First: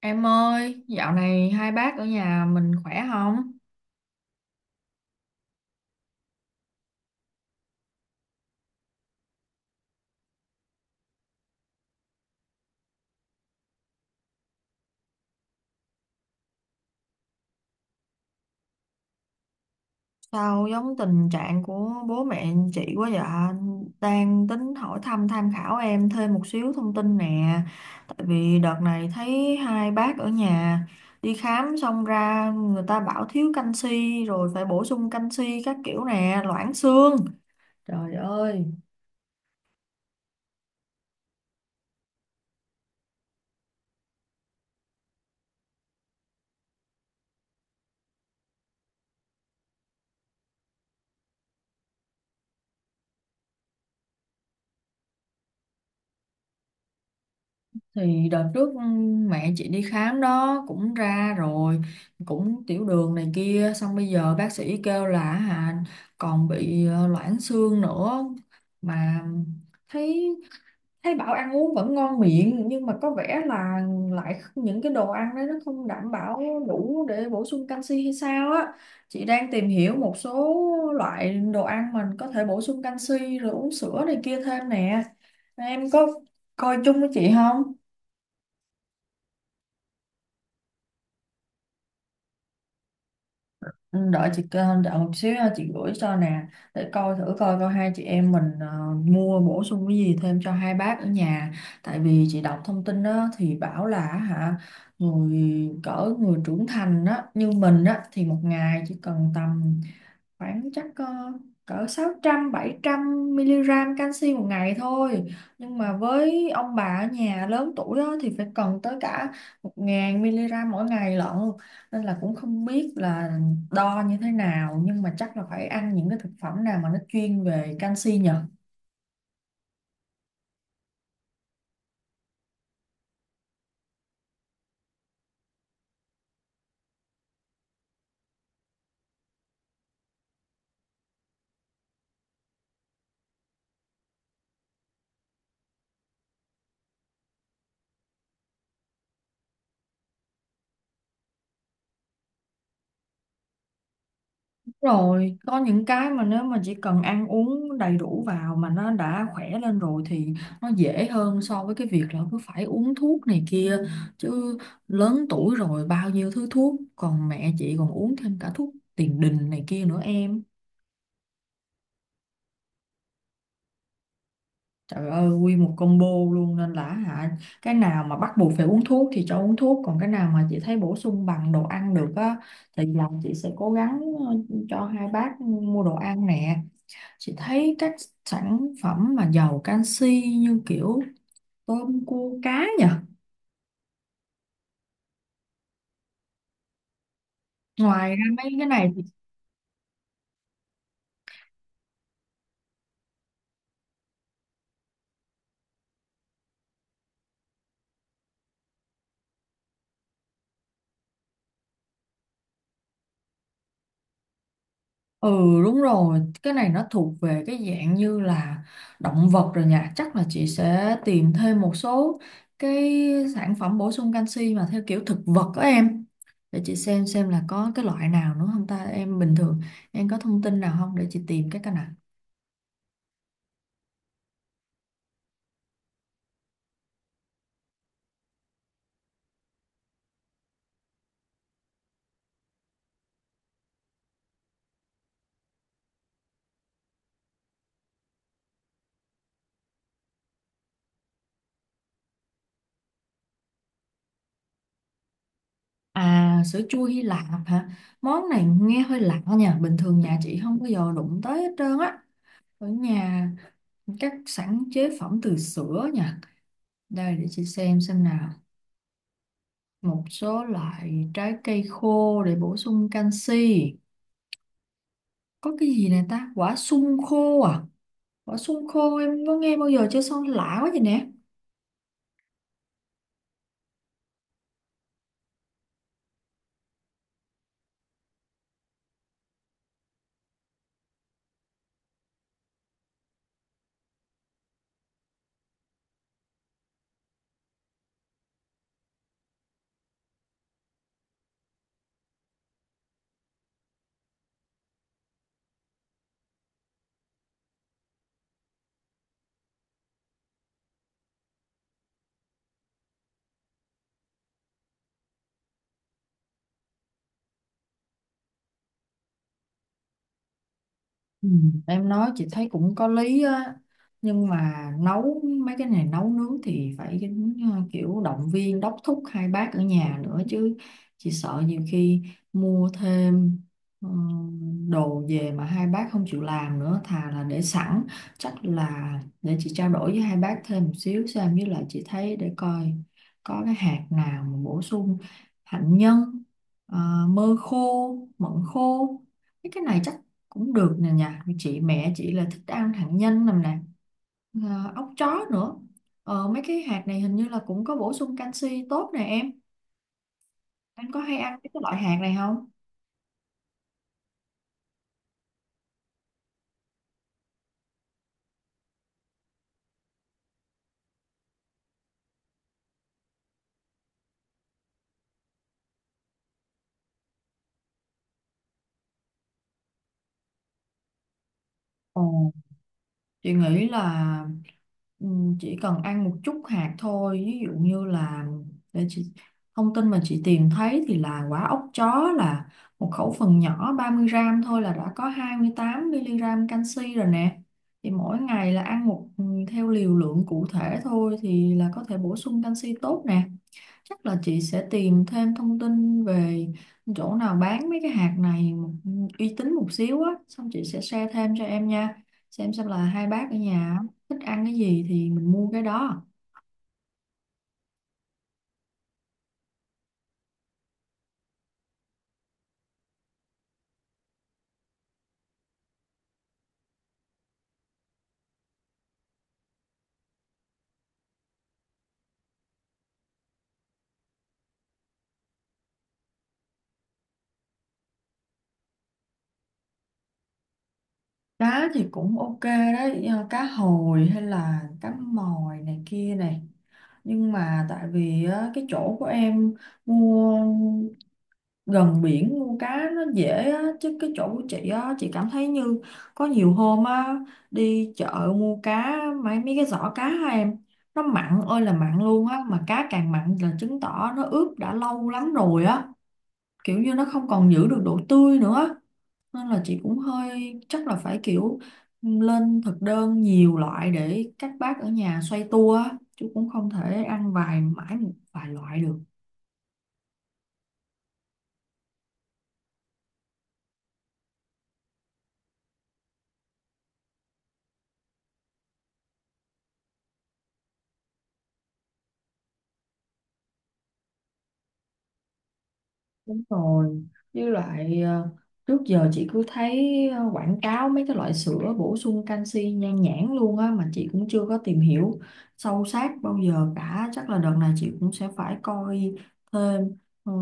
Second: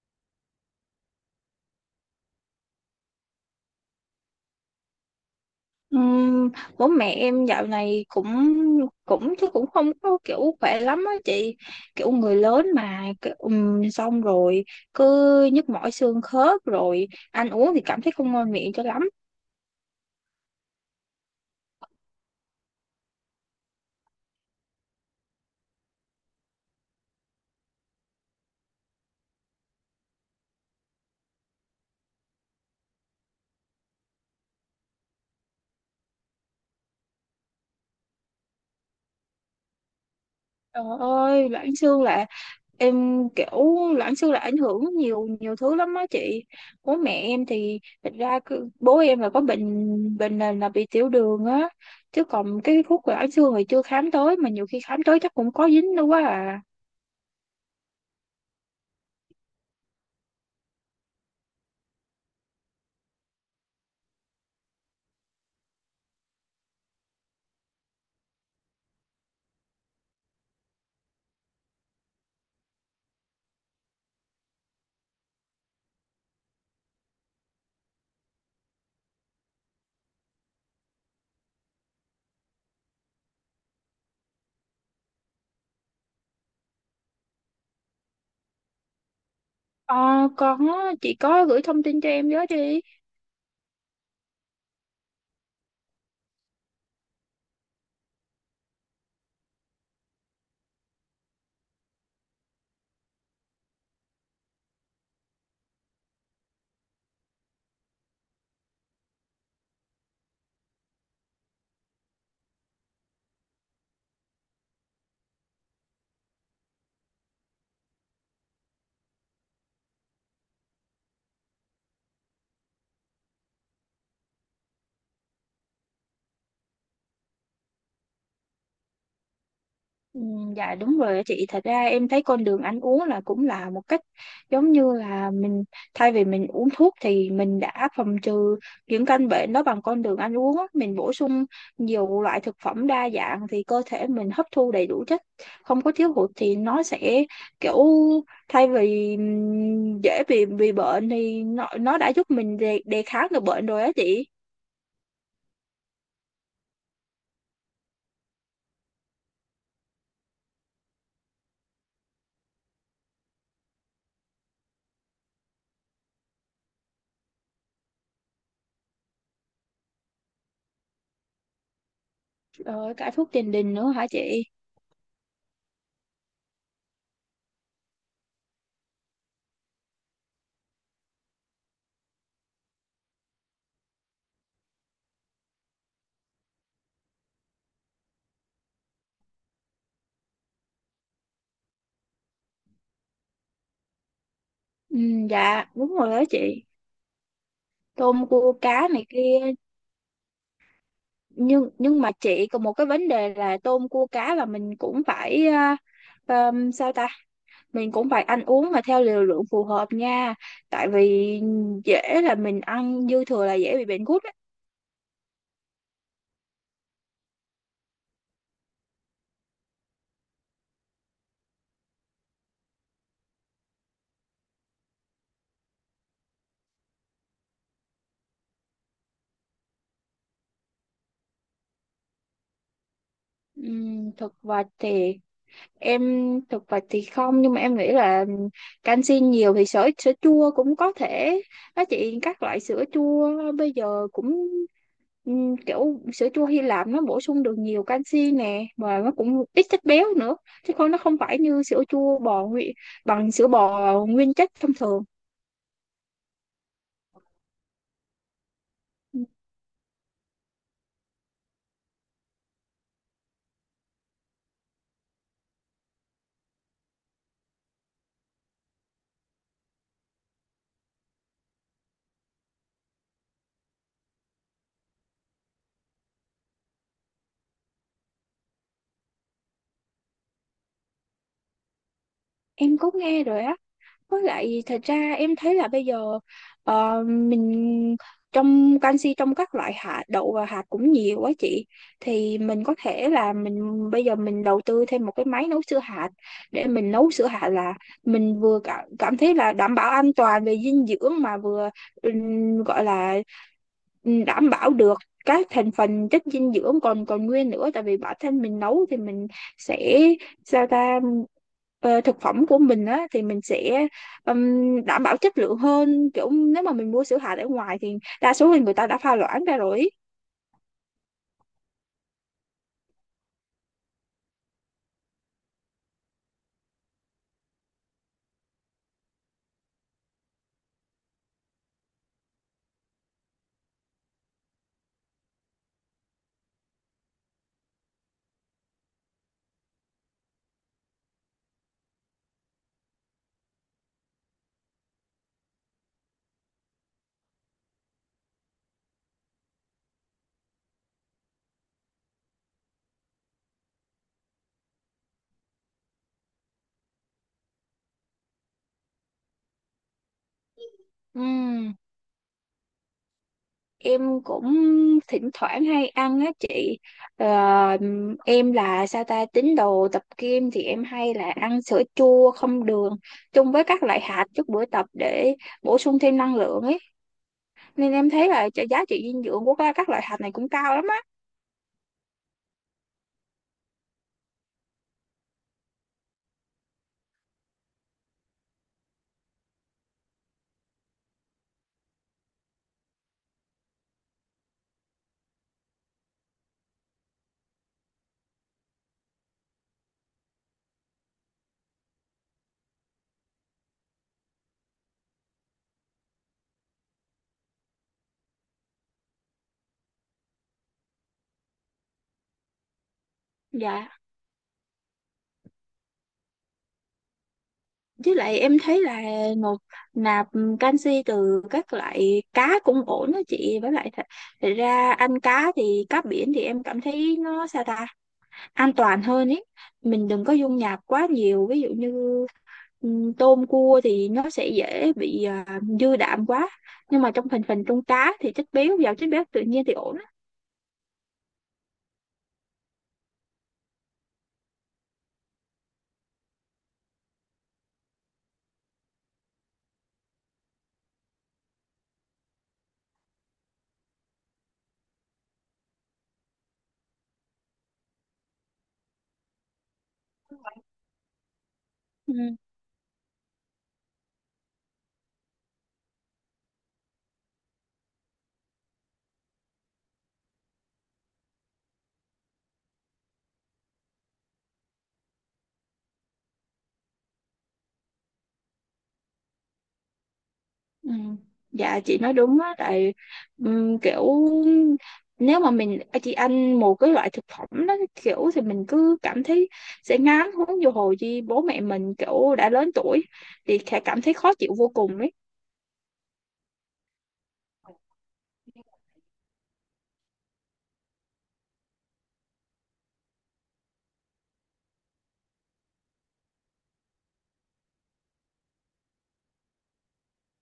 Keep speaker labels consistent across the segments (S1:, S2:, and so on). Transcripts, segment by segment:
S1: Em ơi, dạo này hai bác ở nhà mình khỏe không?
S2: Ừm, Bố mẹ em dạo này cũng cũng chứ cũng không có kiểu khỏe lắm á chị, kiểu người lớn mà kiểu, xong rồi cứ nhức mỏi xương khớp rồi ăn uống thì cảm thấy không ngon miệng cho lắm.
S1: Sao giống tình trạng của bố mẹ chị quá vậy? Đang tính hỏi thăm tham khảo em thêm một xíu thông tin nè. Tại vì đợt này thấy hai bác ở nhà đi khám xong ra người ta bảo thiếu canxi rồi phải bổ sung canxi các kiểu nè, loãng xương. Trời ơi,
S2: Trời ơi, loãng xương là em kiểu loãng xương là ảnh hưởng nhiều nhiều thứ lắm á chị. Bố mẹ em thì thật ra cứ- bố em là có bệnh bệnh nền là bị tiểu đường á, chứ còn cái khúc loãng xương thì chưa khám tới, mà nhiều khi khám tới chắc cũng có dính đâu quá à.
S1: thì đợt trước mẹ chị đi khám đó cũng ra rồi, cũng tiểu đường này kia, xong bây giờ bác sĩ kêu là còn bị loãng xương nữa, mà thấy thấy bảo ăn uống vẫn ngon miệng nhưng mà có vẻ là lại những cái đồ ăn đấy nó không đảm bảo đủ để bổ sung canxi hay sao á. Chị đang tìm hiểu một số loại đồ ăn mình có thể bổ sung canxi rồi uống sữa này kia thêm nè, em có coi chung với chị không?
S2: Ờ, con á, chị có gửi thông tin cho em với đi.
S1: Ừ, đợi chị kêu- đợi một xíu ha, chị gửi cho nè để coi thử coi coi hai chị em mình mua bổ sung cái gì thêm cho hai bác ở nhà. Tại vì chị đọc thông tin đó, thì bảo là người, cỡ người trưởng thành đó như mình á thì một ngày chỉ cần tầm khoảng chắc cỡ 600 700 mg canxi một ngày thôi, nhưng mà với ông bà ở nhà lớn tuổi đó thì phải cần tới cả 1.000 mg mỗi ngày lận. Nên là cũng không biết là đo như thế nào, nhưng mà chắc là phải ăn những cái thực phẩm nào mà nó chuyên về canxi nhỉ.
S2: Ừ, dạ đúng rồi chị, thật ra em thấy con đường ăn uống là cũng là một cách, giống như là mình thay vì mình uống thuốc thì mình đã phòng trừ những căn bệnh đó bằng con đường ăn uống á. Mình bổ sung nhiều loại thực phẩm đa dạng thì cơ thể mình hấp thu đầy đủ chất, không có thiếu hụt thì nó sẽ kiểu, thay vì dễ bị bệnh thì nó đã giúp mình đề kháng được bệnh rồi á chị.
S1: Rồi có những cái mà nếu mà chỉ cần ăn uống đầy đủ vào mà nó đã khỏe lên rồi thì nó dễ hơn so với cái việc là cứ phải uống thuốc này kia chứ. Lớn tuổi rồi bao nhiêu thứ thuốc, còn mẹ chị còn uống thêm cả thuốc tiền đình này kia nữa em.
S2: Rồi cả thuốc tiền đình nữa hả chị?
S1: Trời ơi, nguyên một combo luôn, nên là cái nào mà bắt buộc phải uống thuốc thì cho uống thuốc, còn cái nào mà chị thấy bổ sung bằng đồ ăn được á thì là chị sẽ cố gắng ờ, cho hai bác mua đồ ăn nè. Chị thấy các sản phẩm mà giàu canxi như kiểu tôm cua cá nhỉ.
S2: Ừ, dạ đúng rồi đó chị.
S1: Ngoài ra
S2: Tôm
S1: mấy
S2: cua
S1: cái này
S2: cá
S1: thì-
S2: này kia, nhưng mà chị còn một cái vấn đề là tôm cua cá là mình cũng phải sao ta, mình cũng phải ăn uống mà theo liều lượng phù hợp nha, tại vì dễ là mình ăn dư thừa là dễ bị bệnh gút á.
S1: ừ, đúng rồi, cái này nó thuộc về cái dạng như là động vật rồi nhỉ. Chắc là chị sẽ tìm thêm một số cái sản phẩm bổ sung canxi mà theo kiểu thực vật đó em. Để chị xem là có cái loại nào nữa không ta. Em bình thường em có thông tin nào không để chị tìm cái nào.
S2: Thực vật thì em, thực vật thì không, nhưng mà em nghĩ là canxi nhiều thì sữa sữa chua cũng có thể đó chị, các loại sữa chua bây giờ cũng kiểu sữa chua Hy Lạp nó bổ sung được nhiều canxi nè và nó cũng ít chất béo nữa, chứ không nó không phải như sữa chua bò nguyên, bằng sữa bò nguyên chất thông thường.
S1: À, sữa chua Hy Lạp hả? Món này nghe hơi lạ
S2: Ừ,
S1: nha, bình thường nhà chị không bao giờ đụng tới hết trơn á. Ở nhà các sản chế phẩm từ sữa nha. Đây để chị xem nào. Một số loại trái cây khô để bổ sung canxi. Có cái gì nè ta? Quả sung khô à? Quả sung khô em có nghe bao giờ chưa, sao lạ quá vậy nè.
S2: em có nghe rồi á. Với lại thật ra em thấy là bây giờ, mình, trong canxi trong các loại hạt đậu và hạt cũng nhiều quá chị, thì mình có thể là mình bây giờ mình đầu tư thêm một cái máy nấu sữa hạt, để mình nấu sữa hạt là mình vừa cảm thấy là đảm bảo an toàn về dinh dưỡng, mà vừa gọi là đảm bảo được các thành phần chất dinh dưỡng còn còn nguyên nữa, tại vì bản thân mình nấu thì mình sẽ, sao ta, thực phẩm của mình á thì mình sẽ đảm bảo chất lượng hơn, kiểu nếu mà mình mua sữa hạt ở ngoài thì đa số là người ta đã pha loãng ra rồi ý.
S1: Ừ, em nói chị thấy cũng có lý á, nhưng mà nấu mấy cái này nấu nướng thì phải kiểu động viên đốc thúc hai bác ở nhà nữa chứ. Chị sợ nhiều khi mua thêm ừ, đồ về mà hai bác không chịu làm nữa thà là để sẵn. Chắc là để chị trao đổi với hai bác thêm một xíu xem, với lại chị thấy để coi có cái hạt nào mà bổ sung, hạnh nhân, ờ, mơ khô, mận khô, cái này chắc cũng được nè. Nhà chị mẹ chị là thích ăn hạt nhân nằm nè, à, ốc chó nữa. Mấy cái hạt này hình như là cũng có bổ sung canxi tốt nè em, anh có hay ăn cái
S2: Ừm,
S1: loại hạt này không?
S2: em cũng thỉnh thoảng hay ăn á chị. Ờ, em là sao ta, tín đồ tập gym thì em hay là ăn sữa chua không đường chung với các loại hạt trước buổi tập để bổ sung thêm năng lượng ấy, nên em thấy là giá trị dinh dưỡng của các loại hạt này cũng cao lắm á.
S1: Ồ. Chị nghĩ là chỉ cần ăn một chút hạt thôi, ví dụ như là để chị, thông tin mà chị tìm thấy thì là quả ốc chó là một khẩu phần nhỏ 30 gram thôi là đã có 28 mg canxi rồi nè. Thì mỗi ngày là ăn một, theo liều lượng cụ thể thôi thì là có thể bổ sung canxi tốt nè. Chắc là chị sẽ tìm thêm thông tin về chỗ nào bán mấy cái hạt này một, uy tín một xíu á, xong chị sẽ share thêm cho em nha. Xem là hai bác ở nhà
S2: Dạ.
S1: thích ăn cái gì thì mình mua cái đó.
S2: Với lại em thấy là nộp nạp canxi từ các loại cá cũng ổn đó chị, với lại thật ra ăn cá thì cá biển thì em cảm thấy nó sao ta an toàn hơn ấy, mình đừng có dung nạp quá nhiều, ví dụ như tôm cua thì nó sẽ dễ bị dư đạm quá, nhưng mà trong thành phần trong cá thì chất béo giàu chất béo tự nhiên thì ổn á.
S1: Cá thì cũng ok đấy, cá hồi hay là cá mòi này kia này. Nhưng mà tại vì á, cái chỗ của em mua gần biển mua cá nó dễ á, chứ cái chỗ của chị á, chị cảm thấy như có nhiều hôm á, đi chợ mua cá, mấy mấy cái giỏ cá á em, nó mặn ơi là mặn
S2: Ừ.
S1: luôn á, mà cá càng mặn là chứng tỏ nó ướp đã lâu lắm rồi á, kiểu như nó không còn giữ được độ tươi nữa. Nên là chị cũng hơi, chắc là phải kiểu lên thực đơn nhiều loại để các bác ở nhà xoay tua á, chứ cũng không thể ăn vài mãi một vài loại được.
S2: Ừ. Dạ chị nói đúng á, tại kiểu nếu mà mình chị ăn một cái loại thực phẩm đó kiểu thì mình cứ cảm thấy sẽ ngán, huống vô hồi chi bố mẹ mình kiểu đã lớn tuổi thì sẽ cảm thấy khó chịu vô cùng ấy.
S1: Đúng rồi, với lại trước giờ chị cứ thấy quảng cáo mấy cái loại sữa bổ sung canxi nhan nhản luôn á, mà chị cũng chưa có tìm hiểu sâu sát bao giờ cả. Chắc là đợt này chị cũng sẽ phải coi thêm, ừ,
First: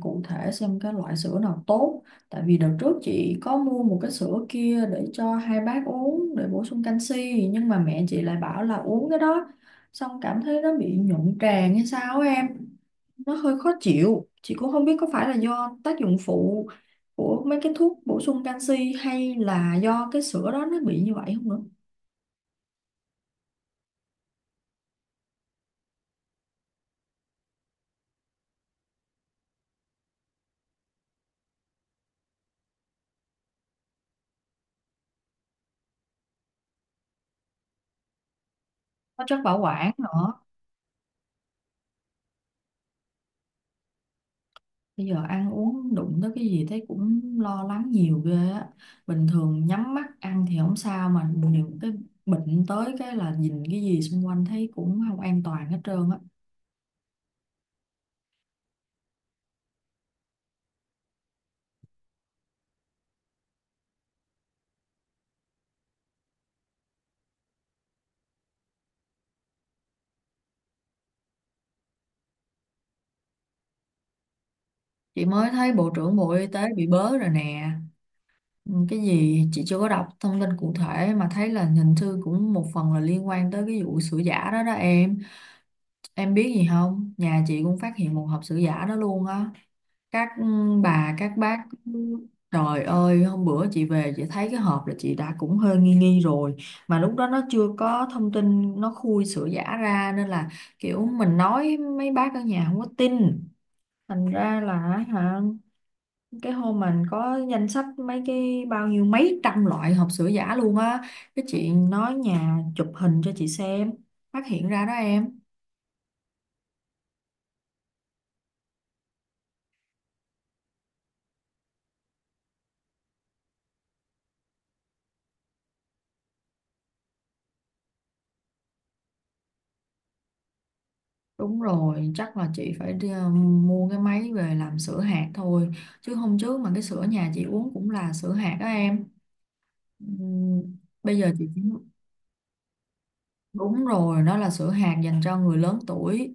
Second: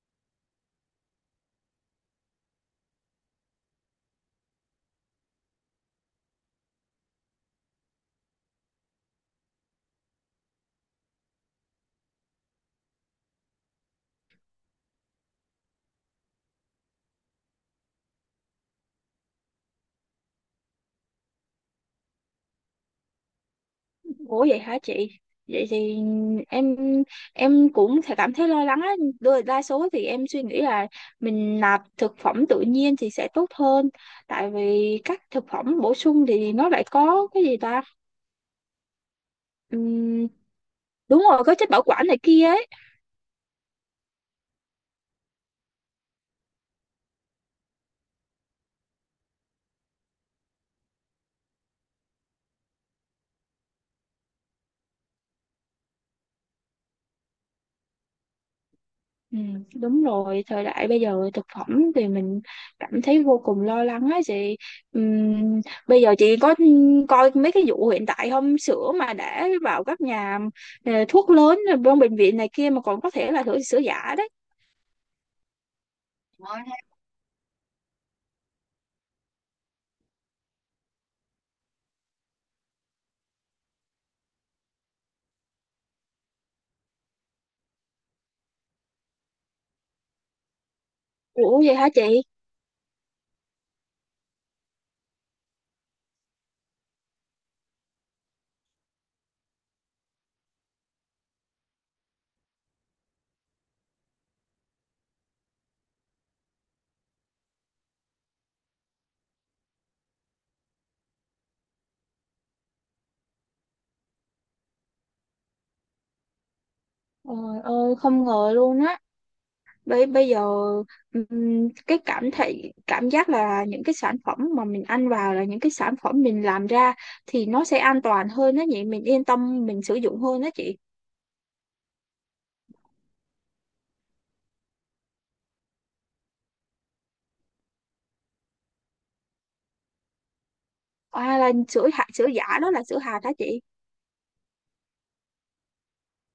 S1: cụ thể xem cái loại sữa nào tốt. Tại vì đợt trước chị có mua một cái sữa kia để cho hai bác uống để bổ sung canxi, nhưng mà mẹ chị lại bảo là uống cái đó xong cảm thấy nó bị nhuận tràng hay sao á em, nó hơi khó chịu. Chị cũng không biết có phải là do tác dụng phụ của mấy cái thuốc bổ sung canxi hay là do cái sữa đó nó bị như vậy không nữa.
S2: Ủa vậy hả chị? Vậy thì em em cũng sẽ cảm thấy lo lắng á. Đa Đa số thì em suy nghĩ là mình nạp thực phẩm tự nhiên thì sẽ tốt hơn. Tại vì các thực phẩm bổ sung thì nó lại có cái gì ta?
S1: Có chất bảo quản nữa.
S2: Đúng rồi, có chất bảo quản này kia ấy.
S1: Bây giờ ăn uống đụng tới cái gì thấy cũng lo lắng nhiều ghê á, bình thường nhắm mắt ăn thì không sao mà những cái bệnh tới cái là nhìn cái gì xung quanh thấy cũng không an toàn hết trơn á.
S2: Ừ, đúng rồi, thời đại bây giờ thực phẩm thì mình cảm thấy vô cùng lo lắng ấy chị. Ừm, bây giờ chị có coi mấy cái vụ hiện tại không, sữa mà đã vào các nhà, thuốc lớn rồi trong bệnh viện này kia mà còn có thể là sữa sữa giả đấy.
S1: Chị mới thấy Bộ trưởng Bộ Y tế
S2: Ôi,
S1: bị bớ rồi nè. Ừ, cái gì chị chưa có đọc thông tin cụ thể, mà thấy là hình như cũng một phần là liên quan tới cái vụ sữa giả đó đó em. Em biết gì không, nhà chị cũng phát hiện một hộp sữa giả đó luôn á, các bà các bác.
S2: ủa vậy hả chị,
S1: Trời ơi hôm bữa chị về chị thấy cái hộp là chị đã cũng hơi nghi nghi rồi, mà lúc đó nó chưa có thông tin nó khui sữa giả ra nên là kiểu mình nói mấy bác ở nhà không có tin, thành ra là hả cái hôm mình có danh sách mấy cái bao nhiêu mấy trăm loại hộp sữa giả luôn á, cái chị nói nhà chụp hình cho chị xem, phát hiện ra đó em.
S2: trời ơi không ngờ luôn á. Bây Bây giờ cái cảm giác là những cái sản phẩm mà mình ăn vào là những cái sản phẩm mình làm ra thì nó sẽ an toàn hơn đó nhỉ, mình yên tâm mình sử dụng hơn đó chị.
S1: Đúng rồi, chắc là chị phải đi, mua cái máy về làm sữa hạt thôi, chứ hôm trước mà cái sữa nhà chị uống cũng là sữa hạt đó em. Ừm, bây giờ
S2: À,
S1: chị
S2: là
S1: chỉ.
S2: sữa hạt, sữa giả đó là sữa hạt đó chị.
S1: Đúng rồi, nó là sữa hạt dành cho người lớn tuổi.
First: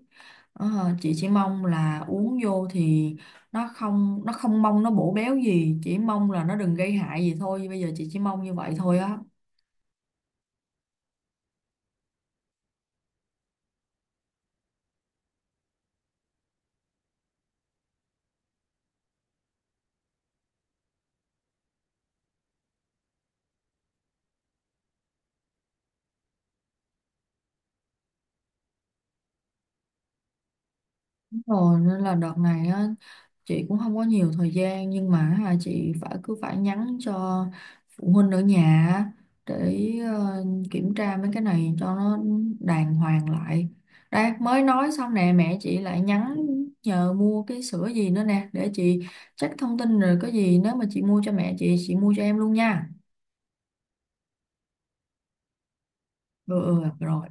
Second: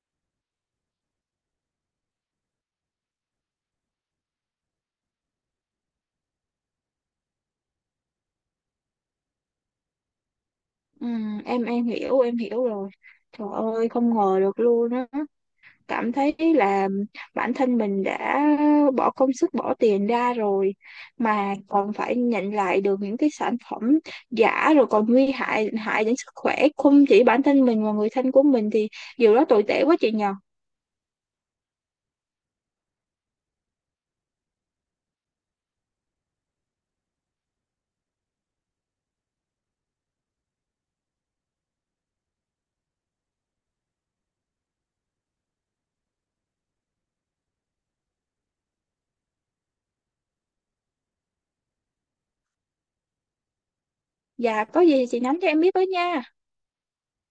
S1: Ờ, chị chỉ mong là uống vô thì nó không, nó không mong nó bổ béo gì, chỉ mong là nó đừng gây hại gì thôi. Bây giờ chị chỉ mong như vậy thôi á.
S2: Em hiểu, em hiểu rồi, trời ơi không ngờ được luôn á, cảm thấy là bản thân mình đã bỏ công sức bỏ tiền ra rồi mà còn phải nhận lại được những cái sản phẩm giả, rồi còn nguy hại hại đến sức khỏe không chỉ bản thân mình mà người thân của mình thì điều đó tồi tệ quá chị nhờ.
S1: Rồi nên là đợt này á, chị cũng không có nhiều thời gian nhưng mà chị phải cứ phải nhắn cho phụ huynh ở nhà á, để kiểm tra mấy cái này cho nó đàng hoàng lại. Đây mới nói xong nè mẹ chị lại nhắn nhờ mua cái sữa gì nữa nè, để chị check thông tin rồi có gì nếu mà chị mua cho mẹ chị mua cho em luôn nha.
S2: Dạ có gì thì chị nhắn cho em biết với nha.
S1: Ừ, ừ rồi.